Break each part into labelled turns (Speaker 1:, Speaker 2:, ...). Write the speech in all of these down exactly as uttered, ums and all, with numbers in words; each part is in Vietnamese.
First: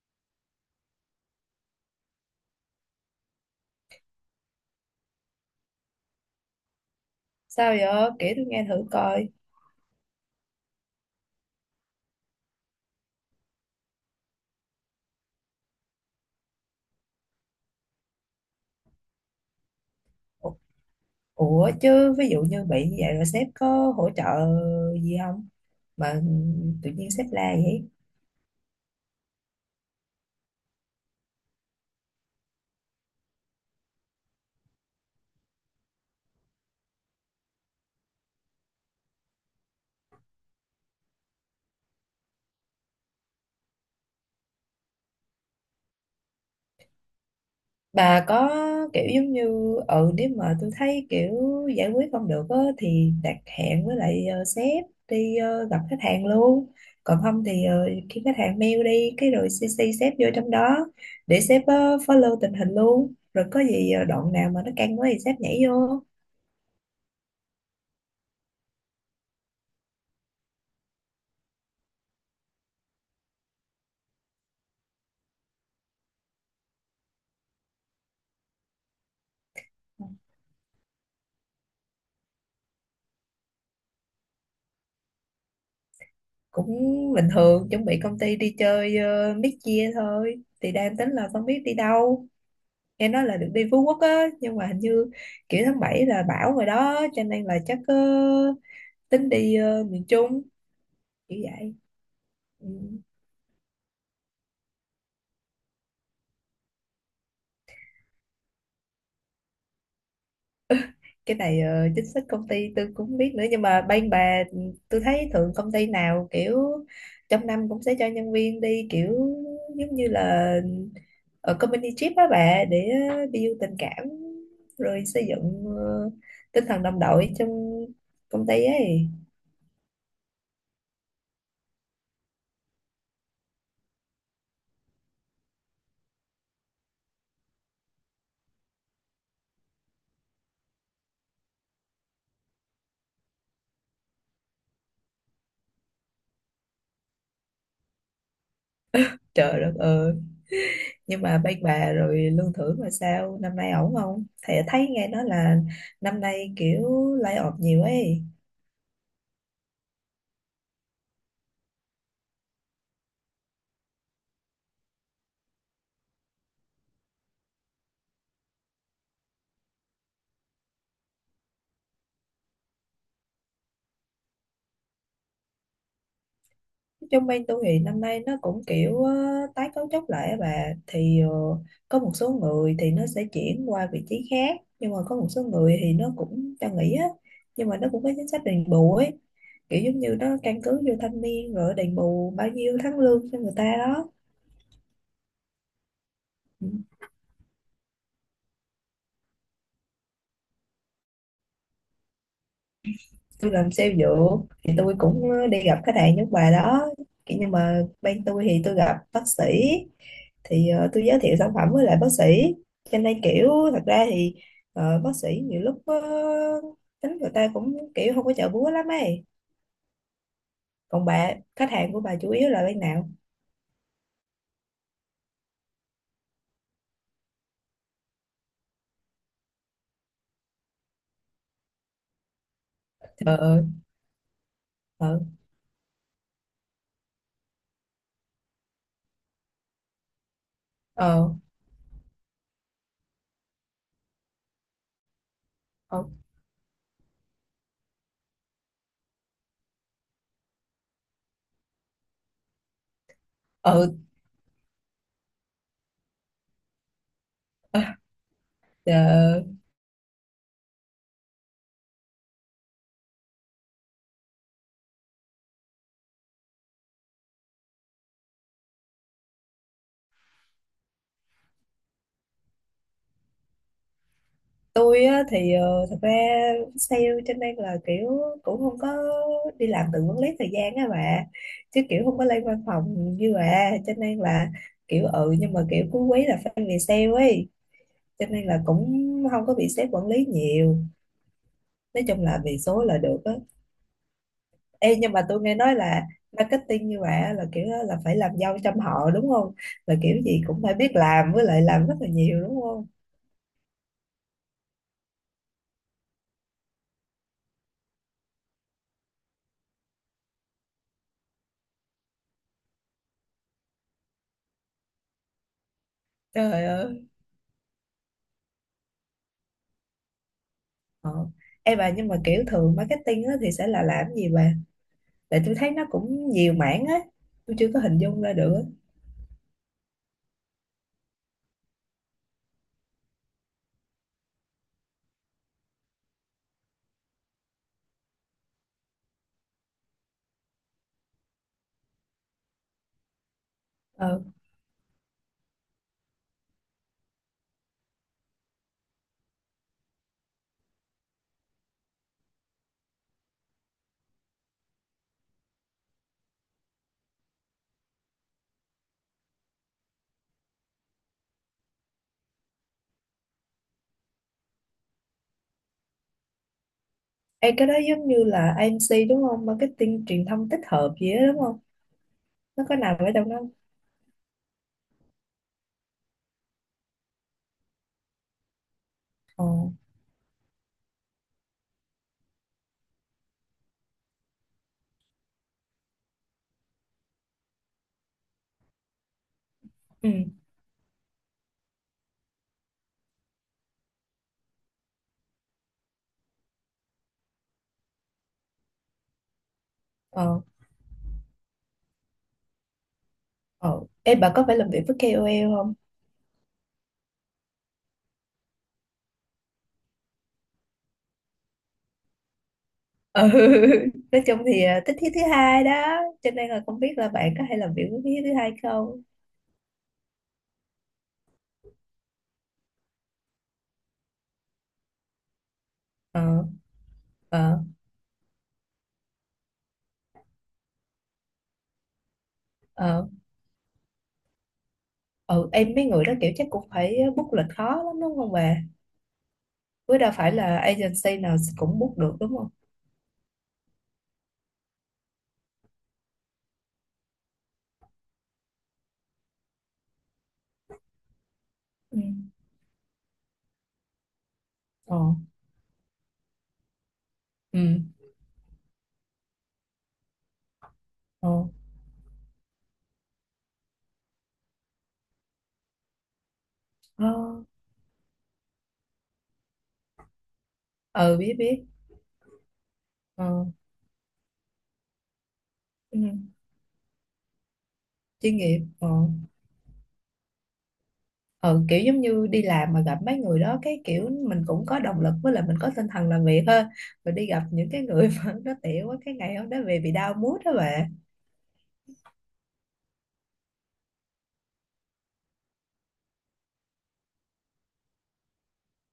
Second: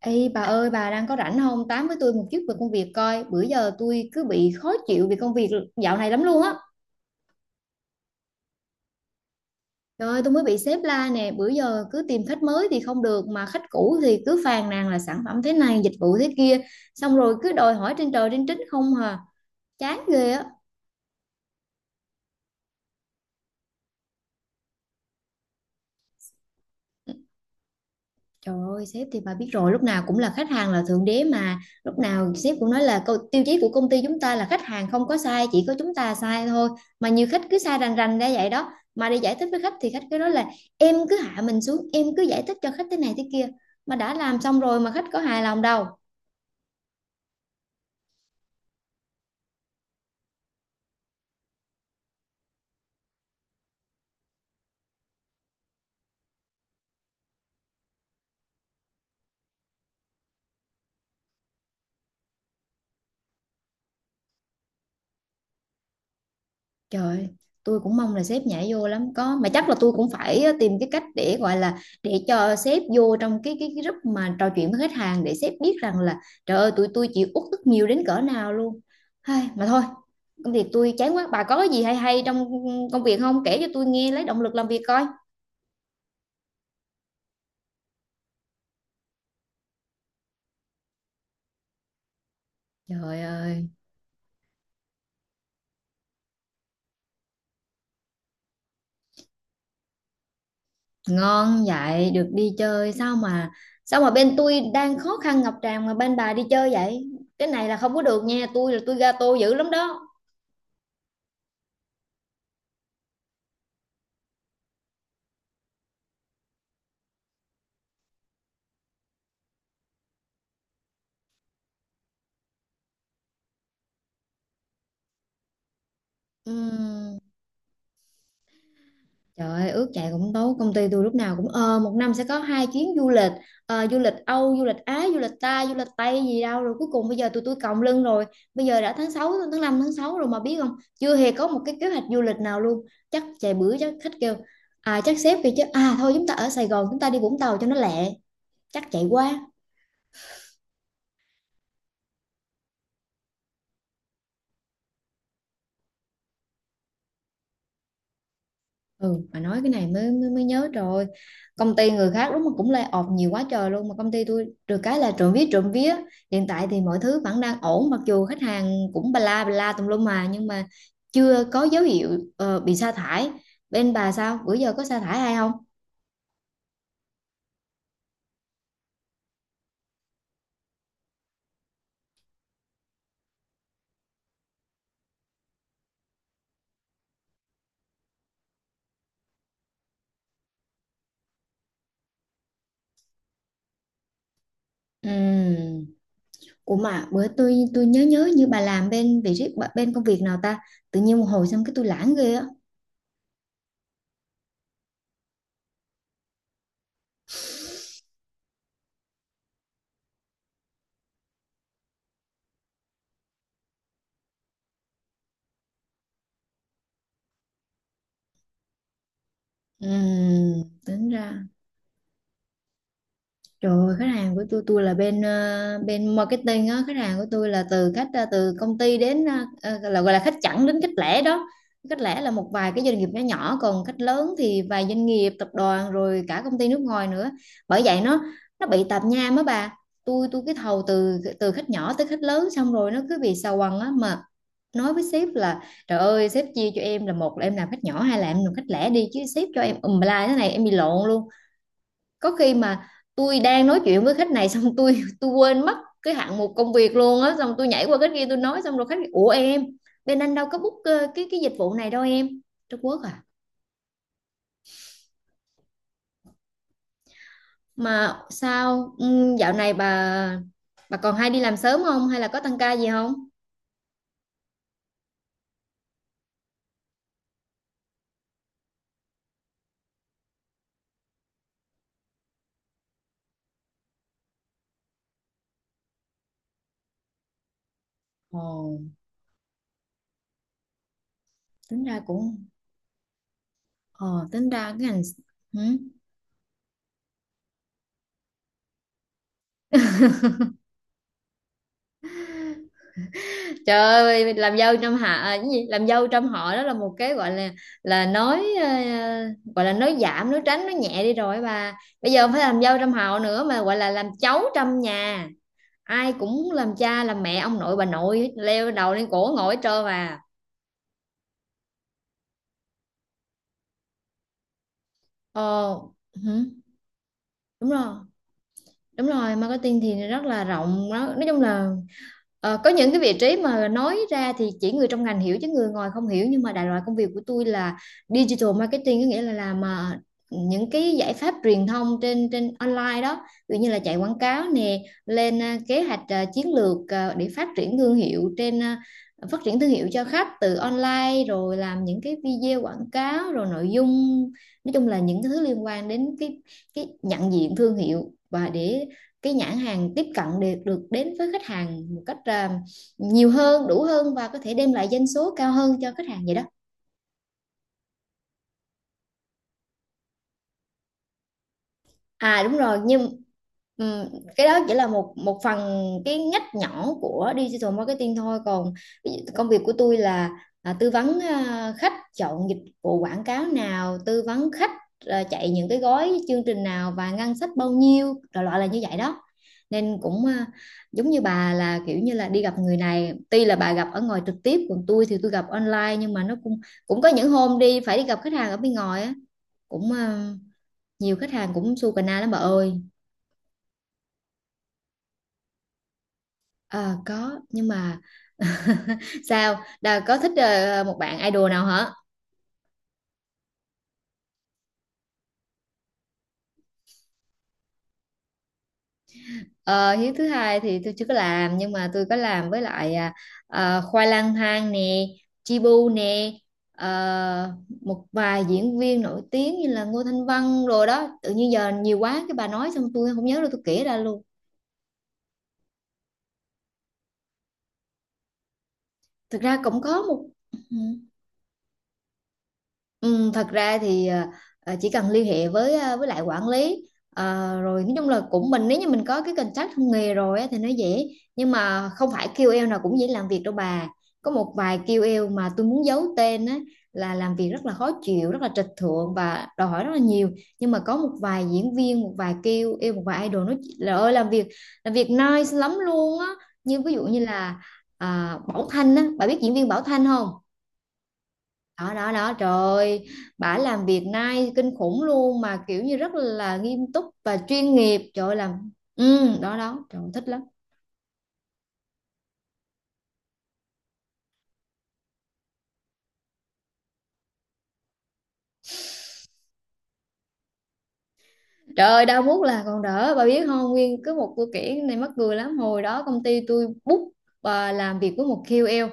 Speaker 1: Ê bà ơi bà đang có rảnh không tám với tôi một chút về công việc coi? Bữa giờ tôi cứ bị khó chịu vì công việc dạo này lắm luôn á.
Speaker 2: Sao vậy? Kể tôi nghe thử coi.
Speaker 1: Trời ơi, tôi mới bị sếp la nè, bữa giờ cứ tìm khách mới thì không được mà khách cũ thì cứ phàn nàn là sản phẩm thế này dịch vụ thế kia, xong rồi cứ đòi hỏi trên trời trên trích không hà. Chán ghê á.
Speaker 2: Ủa ủa chứ ví dụ như bị như vậy rồi sếp có hỗ trợ gì không? Mà tự nhiên sếp la vậy.
Speaker 1: Trời ơi, sếp thì bà biết rồi, lúc nào cũng là khách hàng là thượng đế mà. Lúc nào sếp cũng nói là câu tiêu chí của công ty chúng ta là khách hàng không có sai, chỉ có chúng ta sai thôi. Mà nhiều khách cứ sai rành rành ra vậy đó. Mà đi giải thích với khách thì khách cứ nói là em cứ hạ mình xuống, em cứ giải thích cho khách thế này thế kia. Mà đã làm xong rồi mà khách có hài lòng đâu.
Speaker 2: Bà có kiểu giống như, ừ nếu mà tôi thấy kiểu giải quyết không được á, thì đặt hẹn với lại ờ, sếp đi ờ, gặp khách hàng luôn. Còn không thì ờ, khi khách hàng mail đi cái rồi xê xê sếp vô trong đó để sếp ờ, follow tình hình luôn. Rồi có gì ờ, đoạn nào mà nó căng quá thì sếp nhảy vô.
Speaker 1: Trời ơi, tôi cũng mong là sếp nhảy vô lắm có mà chắc là tôi cũng phải ờ, tìm cái cách để gọi là để cho sếp vô trong cái cái, cái group mà trò chuyện với khách hàng để sếp biết rằng là trời ơi tụi tôi chịu uất ức nhiều đến cỡ nào luôn. Hay mà thôi, công việc tôi chán quá. Bà có cái gì hay hay trong công việc không? Kể cho tôi nghe lấy động lực làm việc coi.
Speaker 2: Cũng bình thường, chuẩn bị công ty đi chơi uh, mid-year thôi, thì đang tính là không biết đi đâu. Nghe
Speaker 1: Trời
Speaker 2: nói là được đi
Speaker 1: ơi,
Speaker 2: Phú Quốc á, nhưng mà hình như kiểu tháng bảy là bão rồi đó, cho nên là chắc ờ, tính đi ờ, miền Trung kiểu
Speaker 1: ngon
Speaker 2: vậy.
Speaker 1: vậy được đi
Speaker 2: Ừ.
Speaker 1: chơi sao mà? Sao mà bên tôi đang khó khăn ngập tràn mà bên bà đi chơi vậy? Cái này là không có được nha, tôi là tôi gato dữ lắm đó.
Speaker 2: Cái này ờ, chính sách công ty tôi cũng không biết nữa, nhưng mà bên bà tôi thấy thường công ty nào kiểu trong năm cũng sẽ cho nhân viên đi, kiểu giống như là ở company trip á bà, để build tình cảm rồi xây dựng ờ, tinh thần đồng
Speaker 1: Ừm.
Speaker 2: đội trong công ty ấy.
Speaker 1: Trời ơi, ước chạy cũng tốt, công ty tôi lúc nào cũng ờ một năm sẽ có hai chuyến du lịch, ờ, du lịch Âu, du lịch Á, du lịch ta, du lịch Tây gì đâu rồi cuối cùng bây giờ tụi tôi còng lưng rồi. Bây giờ đã tháng sáu, tháng năm tháng sáu rồi mà biết không? Chưa hề có một cái kế hoạch du lịch nào luôn. Chắc chạy bữa, chắc khách kêu, à chắc sếp kêu chứ, à thôi chúng ta ở Sài Gòn chúng ta đi Vũng Tàu cho nó lẹ. Chắc chạy quá.
Speaker 2: Trời đất ơi, nhưng mà bên bà rồi lương thưởng mà sao, năm nay ổn không? Thì thấy nghe nói là năm nay kiểu lay off nhiều ấy.
Speaker 1: Ừ, mà nói cái này mới, mới mới nhớ rồi, công ty người khác đúng mà cũng lay off nhiều quá trời luôn mà công ty tôi được cái là trộm vía trộm vía, hiện tại thì mọi thứ vẫn đang ổn mặc dù khách hàng cũng ba la bla bla tùm lum mà, nhưng mà chưa có dấu hiệu ờ, bị sa thải. Bên bà sao bữa giờ có sa thải hay không?
Speaker 2: Trong bên tôi thì năm nay nó cũng kiểu ờ, tái cấu trúc lại á bà, thì ờ, có một số người thì nó sẽ chuyển qua vị trí khác, nhưng mà có một số người thì nó cũng cho nghỉ á, nhưng mà nó cũng có chính sách đền bù ấy, kiểu giống như nó căn cứ vô thâm niên rồi đền bù bao nhiêu tháng lương cho người ta đó.
Speaker 1: Ừm.
Speaker 2: Ừ.
Speaker 1: Ủa mà bữa tôi tôi nhớ nhớ như bà làm bên vị trí bên công việc nào ta, tự nhiên một hồi xong cái tôi lãng ghê á.
Speaker 2: Tôi làm sale dược thì tôi cũng ờ, đi gặp khách hàng nước ngoài đó. Kiểu nhưng mà bên tôi thì tôi gặp bác sĩ, thì ờ, tôi giới thiệu sản phẩm với lại bác sĩ, cho nên kiểu thật ra thì ờ, bác sĩ nhiều lúc ờ, tính người ta cũng kiểu không có chợ búa lắm ấy.
Speaker 1: Ừm,
Speaker 2: Còn
Speaker 1: tính
Speaker 2: bà
Speaker 1: ra.
Speaker 2: khách hàng của bà chủ yếu là bên nào?
Speaker 1: Trời ơi, khách hàng của tôi tôi là bên ờ, bên marketing á, khách hàng của tôi là từ khách ờ, từ công ty đến ờ, ờ, là gọi là khách chẵn đến khách lẻ đó. Khách lẻ là một vài cái doanh nghiệp nhỏ nhỏ,
Speaker 2: Ờ.
Speaker 1: còn khách lớn thì vài doanh
Speaker 2: Ờ.
Speaker 1: nghiệp, tập đoàn rồi cả công ty nước ngoài nữa. Bởi vậy nó nó bị tạp nham á bà. Tôi tôi cái thầu từ
Speaker 2: Ờ.
Speaker 1: từ khách nhỏ tới khách lớn xong rồi nó cứ bị xào quằn á, mà nói với sếp là trời
Speaker 2: Ờ.
Speaker 1: ơi sếp chia cho em, là một là em làm khách nhỏ hai là em làm khách lẻ đi, chứ sếp cho em ùm la thế này em bị lộn luôn. Có khi mà tôi đang nói
Speaker 2: Ờ.
Speaker 1: chuyện với khách này xong tôi tôi quên mất cái hạng mục công việc luôn á, xong tôi
Speaker 2: Ờ.
Speaker 1: nhảy qua cái kia tôi nói xong rồi khách ủa
Speaker 2: Ờ.
Speaker 1: em, bên anh đâu có book ờ, cái cái dịch vụ này đâu em. Trung Quốc à. Mà sao ừ, dạo này bà bà còn hay đi làm sớm không hay là có tăng ca gì không?
Speaker 2: Tôi á, thì ờ, thật ra sale cho nên là kiểu cũng không có đi làm, tự quản lý thời gian á bà, chứ kiểu không có lên văn phòng như bà, cho nên là kiểu, ừ nhưng mà kiểu cuối quý là phải về sale ấy, cho nên là
Speaker 1: Ồ,
Speaker 2: cũng không có bị sếp quản lý nhiều.
Speaker 1: tính ra
Speaker 2: Nói chung
Speaker 1: cũng.
Speaker 2: là về số là được á.
Speaker 1: Ồ, tính ra cái
Speaker 2: Ê,
Speaker 1: ngành.
Speaker 2: nhưng mà tôi nghe
Speaker 1: Ừ.
Speaker 2: nói là marketing như bà á, là kiểu á, là phải làm dâu trăm họ đúng không? Là kiểu gì cũng phải biết làm với lại làm rất là nhiều đúng không?
Speaker 1: Trời ơi, làm dâu trong hạ à, cái gì? Làm dâu trong họ đó là một cái gọi là là nói ờ, gọi là nói giảm, nói tránh, nói nhẹ đi rồi bà. Bây giờ không phải làm dâu trong họ nữa mà gọi là làm cháu trong nhà. Ai cũng
Speaker 2: Trời
Speaker 1: làm cha,
Speaker 2: ơi.
Speaker 1: làm mẹ, ông nội, bà nội leo đầu lên cổ ngồi hết trơn mà.
Speaker 2: Ờ. Ê bà, nhưng mà kiểu thường marketing á, thì sẽ là làm gì bà? Tại tôi thấy
Speaker 1: Ờ,
Speaker 2: nó cũng
Speaker 1: hử,
Speaker 2: nhiều mảng á, tôi chưa
Speaker 1: đúng
Speaker 2: có hình
Speaker 1: rồi.
Speaker 2: dung ra được á.
Speaker 1: Đúng rồi, marketing thì rất là rộng đó. Nói chung là ờ, có những cái vị trí mà nói ra thì chỉ người trong ngành hiểu chứ người ngoài không hiểu, nhưng mà đại loại công việc của tôi là digital marketing, có nghĩa là làm à, những cái giải pháp truyền thông trên trên online đó, ví dụ như là chạy quảng
Speaker 2: Ờ.
Speaker 1: cáo nè, lên à, kế hoạch, à, chiến lược à, để phát triển thương hiệu trên à, phát triển thương hiệu cho khách từ online, rồi làm những cái video quảng cáo rồi nội dung, nói chung là những cái thứ liên quan đến cái cái nhận diện thương hiệu và để cái nhãn hàng tiếp cận được được đến với khách hàng một cách à, nhiều hơn, đủ hơn, và có thể đem lại doanh số cao hơn cho khách hàng vậy đó.
Speaker 2: Ê cái đó giống như là a em xê đúng không? Marketing truyền thông tích hợp gì đó đúng không?
Speaker 1: À đúng
Speaker 2: Nó có
Speaker 1: rồi,
Speaker 2: nằm ở
Speaker 1: nhưng
Speaker 2: trong đó không?
Speaker 1: ừm, cái đó chỉ là một một phần, cái ngách nhỏ của digital marketing thôi, còn ví dụ
Speaker 2: Ờ.
Speaker 1: công việc của tôi là à, tư vấn à, khách chọn dịch vụ quảng cáo nào, tư vấn khách à, chạy những cái gói chương trình nào và ngân sách bao nhiêu, đại loại là như vậy đó. Nên
Speaker 2: Ừ.
Speaker 1: cũng à, giống như bà là kiểu như là đi gặp người này, tuy là bà gặp ở ngoài trực tiếp còn tôi thì tôi gặp online, nhưng mà nó cũng cũng có những hôm đi phải đi gặp khách hàng ở bên ngoài á, cũng à,
Speaker 2: Ờ.
Speaker 1: nhiều khách hàng cũng su cà na lắm bà ơi.
Speaker 2: Ờ. Ê bà có phải làm việc với ca ô lờ không?
Speaker 1: À, có nhưng mà sao Đà có thích ờ, một bạn idol nào hả?
Speaker 2: Ừ. Nói chung thì à, thích thiết thứ hai đó, cho nên là không biết là bạn có hay làm việc với thiết thứ hai không?
Speaker 1: Ờ, hiếu thứ hai thì tôi chưa có làm, nhưng mà tôi có làm với lại à, à, Khoai Lang Thang nè, Chibu nè,
Speaker 2: Ờ.
Speaker 1: ờ,
Speaker 2: Ờ.
Speaker 1: một vài diễn viên nổi tiếng như là Ngô Thanh Vân rồi đó, tự nhiên giờ nhiều quá cái bà nói xong
Speaker 2: Ờ.
Speaker 1: tôi không nhớ đâu tôi kể ra luôn.
Speaker 2: Ờ. Em, mấy người đó kiểu chắc cũng phải book lịch khó lắm đúng không bà?
Speaker 1: Thực ra cũng
Speaker 2: Với
Speaker 1: có
Speaker 2: đâu
Speaker 1: một,
Speaker 2: phải là
Speaker 1: ừ.
Speaker 2: agency nào cũng book được đúng không?
Speaker 1: Ừ, thật ra thì à, à, chỉ cần liên hệ với à, với lại quản lý, à, rồi nói chung là cũng mình, nếu như mình có cái contact trong nghề rồi á, thì nó dễ, nhưng mà
Speaker 2: Ừ.
Speaker 1: không phải kiu eo nào cũng dễ làm việc đâu bà. Có một vài
Speaker 2: Ờ.
Speaker 1: kiu eo mà tôi muốn giấu tên á, là làm việc rất là
Speaker 2: Ừ.
Speaker 1: khó chịu, rất là trịch thượng và đòi hỏi rất là nhiều. Nhưng mà có một
Speaker 2: Ờ.
Speaker 1: vài diễn viên, một vài kiu eo, một vài idol nó là ơi làm việc, làm việc nice lắm luôn á, như ví dụ
Speaker 2: Ờ.
Speaker 1: như là à, Bảo Thanh á, bà biết diễn viên Bảo Thanh không?
Speaker 2: Ờ, biết biết.
Speaker 1: Đó đó đó, trời ơi,
Speaker 2: Ờ.
Speaker 1: bả làm việc nay kinh khủng luôn, mà kiểu như
Speaker 2: Ừ.
Speaker 1: rất là nghiêm túc và chuyên nghiệp, trời ơi,
Speaker 2: Chuyên nghiệp.
Speaker 1: làm.
Speaker 2: Ờ.
Speaker 1: Ừ, đó đó, trời ơi, thích lắm.
Speaker 2: Ờ. Kiểu giống như đi làm mà gặp mấy người đó cái kiểu mình cũng có động lực, với lại mình có tinh thần làm việc hơn. Rồi đi gặp những cái người mà nó tiểu quá, cái ngày hôm đó về bị đau mood đó bà.
Speaker 1: Trời ơi, đau muốt là còn đỡ, bà biết không? Nguyên cứ một câu kể này mắc cười lắm, hồi đó công ty tôi book và làm việc với một kiu eo,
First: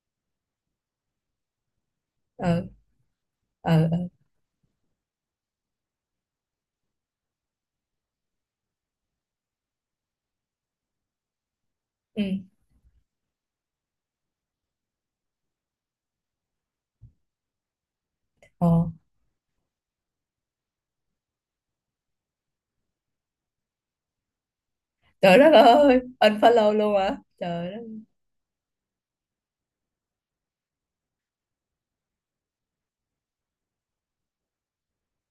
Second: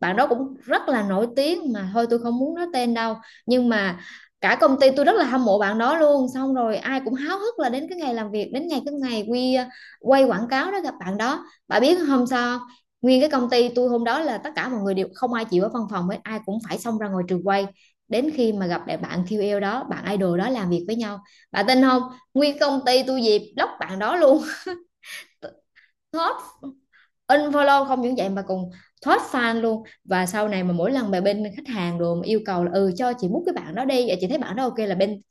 Speaker 1: bạn đó cũng rất là nổi tiếng mà thôi tôi không muốn
Speaker 2: Ờ.
Speaker 1: nói tên đâu, nhưng
Speaker 2: Ờ.
Speaker 1: mà
Speaker 2: Ờ.
Speaker 1: cả công ty tôi rất là hâm mộ bạn đó luôn, xong rồi ai cũng háo hức là đến cái ngày làm việc, đến ngày cái ngày quy ờ, quay quảng cáo đó gặp bạn đó, bà biết không
Speaker 2: Ừ.
Speaker 1: sao không? Nguyên cái công ty tôi hôm đó là tất cả mọi người đều không ai chịu ở văn phòng hết, ai cũng phải xông ra ngoài trường quay, đến khi mà
Speaker 2: Ờ.
Speaker 1: gặp lại bạn kiu eo đó, bạn idol đó làm việc với nhau, bà tin không, nguyên công ty tôi dịp block bạn đó luôn.
Speaker 2: Trời đất ơi,
Speaker 1: Thoát
Speaker 2: unfollow luôn hả? Trời đất.
Speaker 1: unfollow, không những vậy mà còn thoát fan luôn, và sau này mà mỗi lần mà bên khách hàng rồi mà yêu cầu là ừ cho chị mút cái bạn đó đi vậy chị thấy bạn đó ok là bên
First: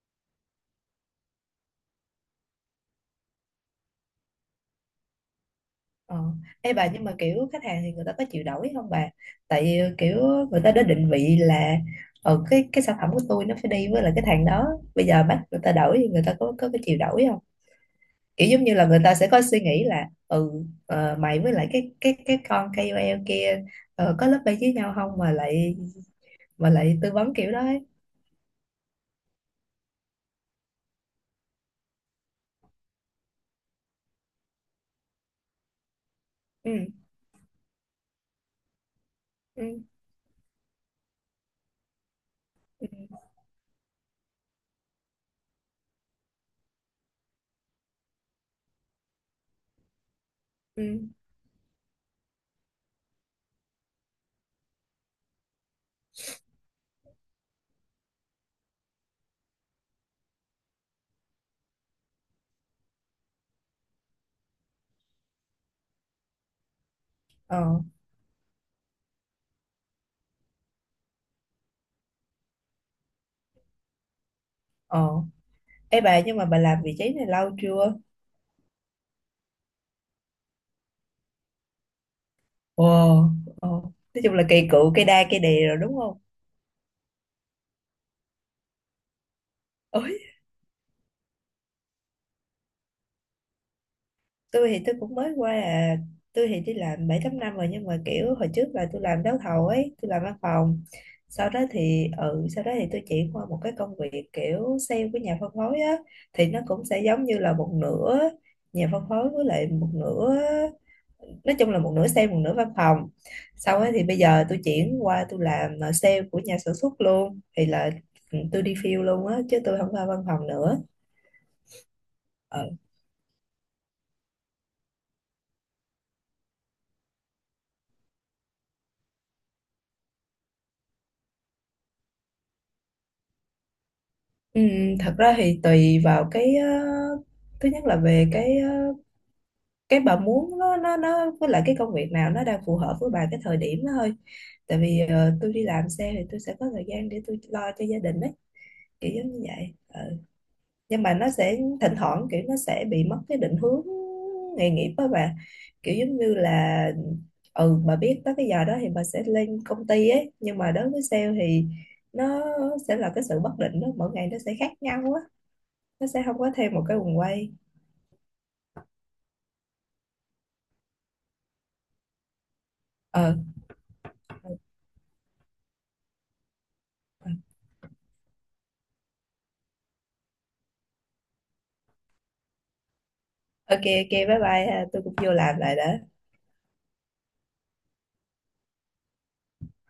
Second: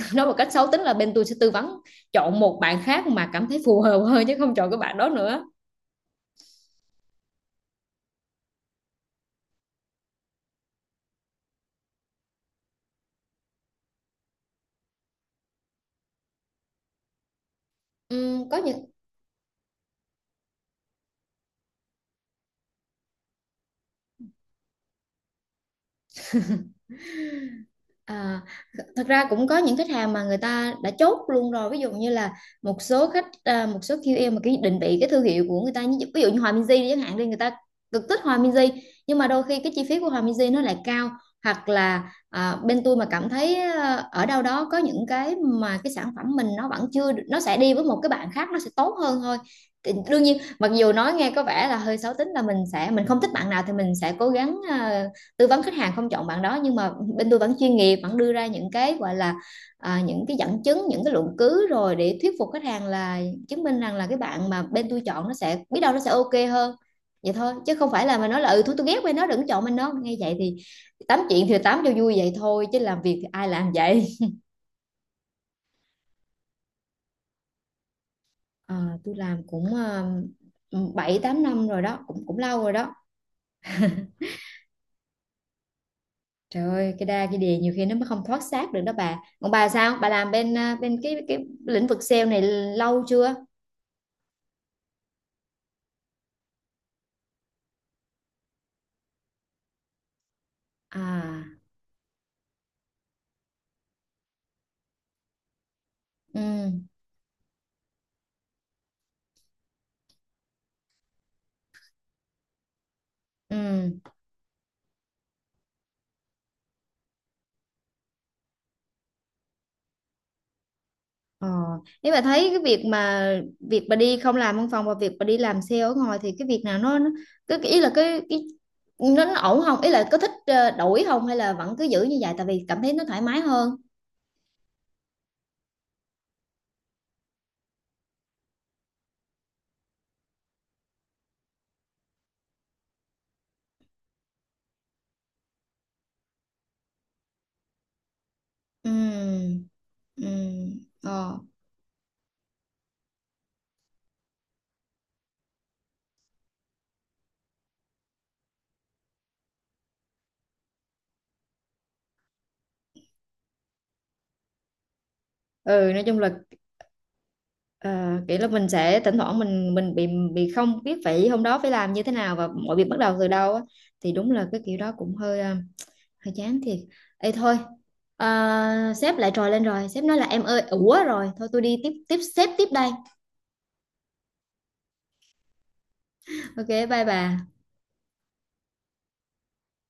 Speaker 1: nói một cách xấu tính là bên tôi sẽ tư vấn chọn một bạn khác mà cảm thấy phù hợp hơn, chứ không chọn cái bạn đó nữa.
Speaker 2: Ờ. Ê bà, nhưng mà kiểu khách hàng thì người ta có chịu đổi không bà? Tại vì kiểu người ta đã định vị là ờ cái cái sản phẩm của tôi nó phải đi với là cái thằng đó. Bây giờ bắt người ta đổi thì người ta có có cái chịu đổi không? Kiểu
Speaker 1: Ừm, có
Speaker 2: giống như
Speaker 1: những.
Speaker 2: là người ta sẽ có suy nghĩ là ừ ờ, mày với lại cái cái cái con ca ô lờ kia ờ, có lớp bay với nhau không, mà lại mà lại tư vấn kiểu đó ấy.
Speaker 1: À, thật ra cũng có những khách hàng mà người ta đã chốt luôn rồi, ví dụ như là một số khách, à, một số quy lờ mà cái định vị cái thương hiệu của người ta như- ví dụ như Hòa
Speaker 2: Ừ.
Speaker 1: Minzy đi chẳng hạn đi, người ta cực thích Hòa Minzy, nhưng mà đôi khi cái
Speaker 2: Ừ.
Speaker 1: chi phí của Hòa Minzy nó lại cao, hoặc là à, bên
Speaker 2: Ừ.
Speaker 1: tôi mà cảm thấy à, ở đâu đó có những cái mà cái sản phẩm mình nó vẫn chưa được- nó sẽ đi với một cái bạn khác nó sẽ tốt hơn thôi. Thì đương nhiên mặc dù
Speaker 2: Ừ.
Speaker 1: nói nghe có vẻ là hơi xấu tính là mình sẽ mình không thích bạn nào thì mình sẽ cố gắng à, tư vấn khách hàng không chọn bạn đó, nhưng mà bên tôi vẫn chuyên nghiệp, vẫn đưa ra những cái gọi là à, những cái dẫn chứng, những cái luận cứ rồi để thuyết phục khách hàng là, chứng minh rằng là cái bạn mà bên tôi chọn nó sẽ biết đâu nó sẽ ok hơn, vậy thôi,
Speaker 2: Ờ.
Speaker 1: chứ không phải là mà nói là ừ thôi tôi ghét bên nó đừng chọn bên nó nghe vậy thì. Tám chuyện thì tám cho vui vậy thôi, chứ làm việc thì ai làm vậy.
Speaker 2: Ờ. Ê bà, nhưng mà bà làm vị trí này lâu chưa?
Speaker 1: À, tôi làm cũng uh, bảy tám năm rồi đó, cũng cũng lâu rồi
Speaker 2: Ồ.
Speaker 1: đó.
Speaker 2: Ờ. Nói chung là cây cựu, cây đa cây đề rồi đúng không?
Speaker 1: Trời ơi, cái đa cái đề nhiều khi nó mới không thoát xác được đó bà. Còn bà sao? Bà
Speaker 2: Ôi,
Speaker 1: làm bên à, bên cái cái lĩnh vực sale này lâu chưa?
Speaker 2: tôi thì tôi cũng mới qua à, tôi thì đi làm bảy tám năm rồi, nhưng mà kiểu hồi trước là tôi làm đấu thầu ấy, tôi làm văn phòng.
Speaker 1: À,
Speaker 2: Sau đó thì ừ, sau đó thì tôi chuyển qua một cái công việc kiểu sale với nhà phân phối á,
Speaker 1: ừ,
Speaker 2: thì nó cũng sẽ giống như là một nửa nhà phân phối với lại một nửa, nói chung là một nửa sale một nửa văn phòng. Sau ấy
Speaker 1: ừ.
Speaker 2: thì bây giờ tôi chuyển qua tôi làm à, sale của nhà sản xuất luôn, thì là ừ, tôi đi field luôn á chứ tôi không qua văn phòng nữa.
Speaker 1: Ờ, nếu bà thấy cái
Speaker 2: Ừ.
Speaker 1: việc mà việc bà đi không làm văn phòng và việc bà đi làm sale ở ngoài thì cái việc nào nó, nó cái, cái ý là cái cái nó, nó ổn không? Ý là có thích ờ, đổi không hay là vẫn cứ giữ như vậy tại vì cảm thấy nó thoải mái hơn.
Speaker 2: Ừ, thật ra thì tùy vào cái ờ, thứ nhất là về cái ờ, cái bà muốn nó nó nó với lại cái công việc nào nó đang phù hợp với bà cái thời điểm đó thôi. Tại vì ờ, tôi đi làm xe thì tôi sẽ có thời gian để tôi lo cho gia đình ấy, kiểu giống như
Speaker 1: Ừ.
Speaker 2: vậy. Ờ.
Speaker 1: Ừ.
Speaker 2: Nhưng mà nó
Speaker 1: Ờ.
Speaker 2: sẽ thỉnh thoảng kiểu nó sẽ bị mất cái định hướng nghề nghiệp đó bà, kiểu giống như là ừ bà biết tới cái giờ đó thì bà sẽ lên công ty ấy, nhưng mà đối với sale thì nó sẽ là cái sự bất định đó, mỗi ngày nó sẽ khác nhau á.
Speaker 1: Ừ, nói
Speaker 2: Nó
Speaker 1: chung
Speaker 2: sẽ
Speaker 1: là.
Speaker 2: không có thêm một cái guồng quay.
Speaker 1: Ờ, kiểu là mình sẽ thỉnh thoảng mình mình bị bị không biết phải hôm đó phải làm như thế nào và mọi việc bắt đầu
Speaker 2: Ờ.
Speaker 1: từ đâu á, thì đúng là
Speaker 2: Ờ.
Speaker 1: cái kiểu đó cũng hơi ờ, hơi chán thiệt.
Speaker 2: Ờ.
Speaker 1: Ê thôi, à, sếp lại trồi lên rồi, sếp nói là em ơi, ủa rồi thôi tôi đi tiếp, tiếp sếp tiếp đây.
Speaker 2: OK OK, bye bye ha. Tôi cũng vô làm lại đã.
Speaker 1: Ok bye bà.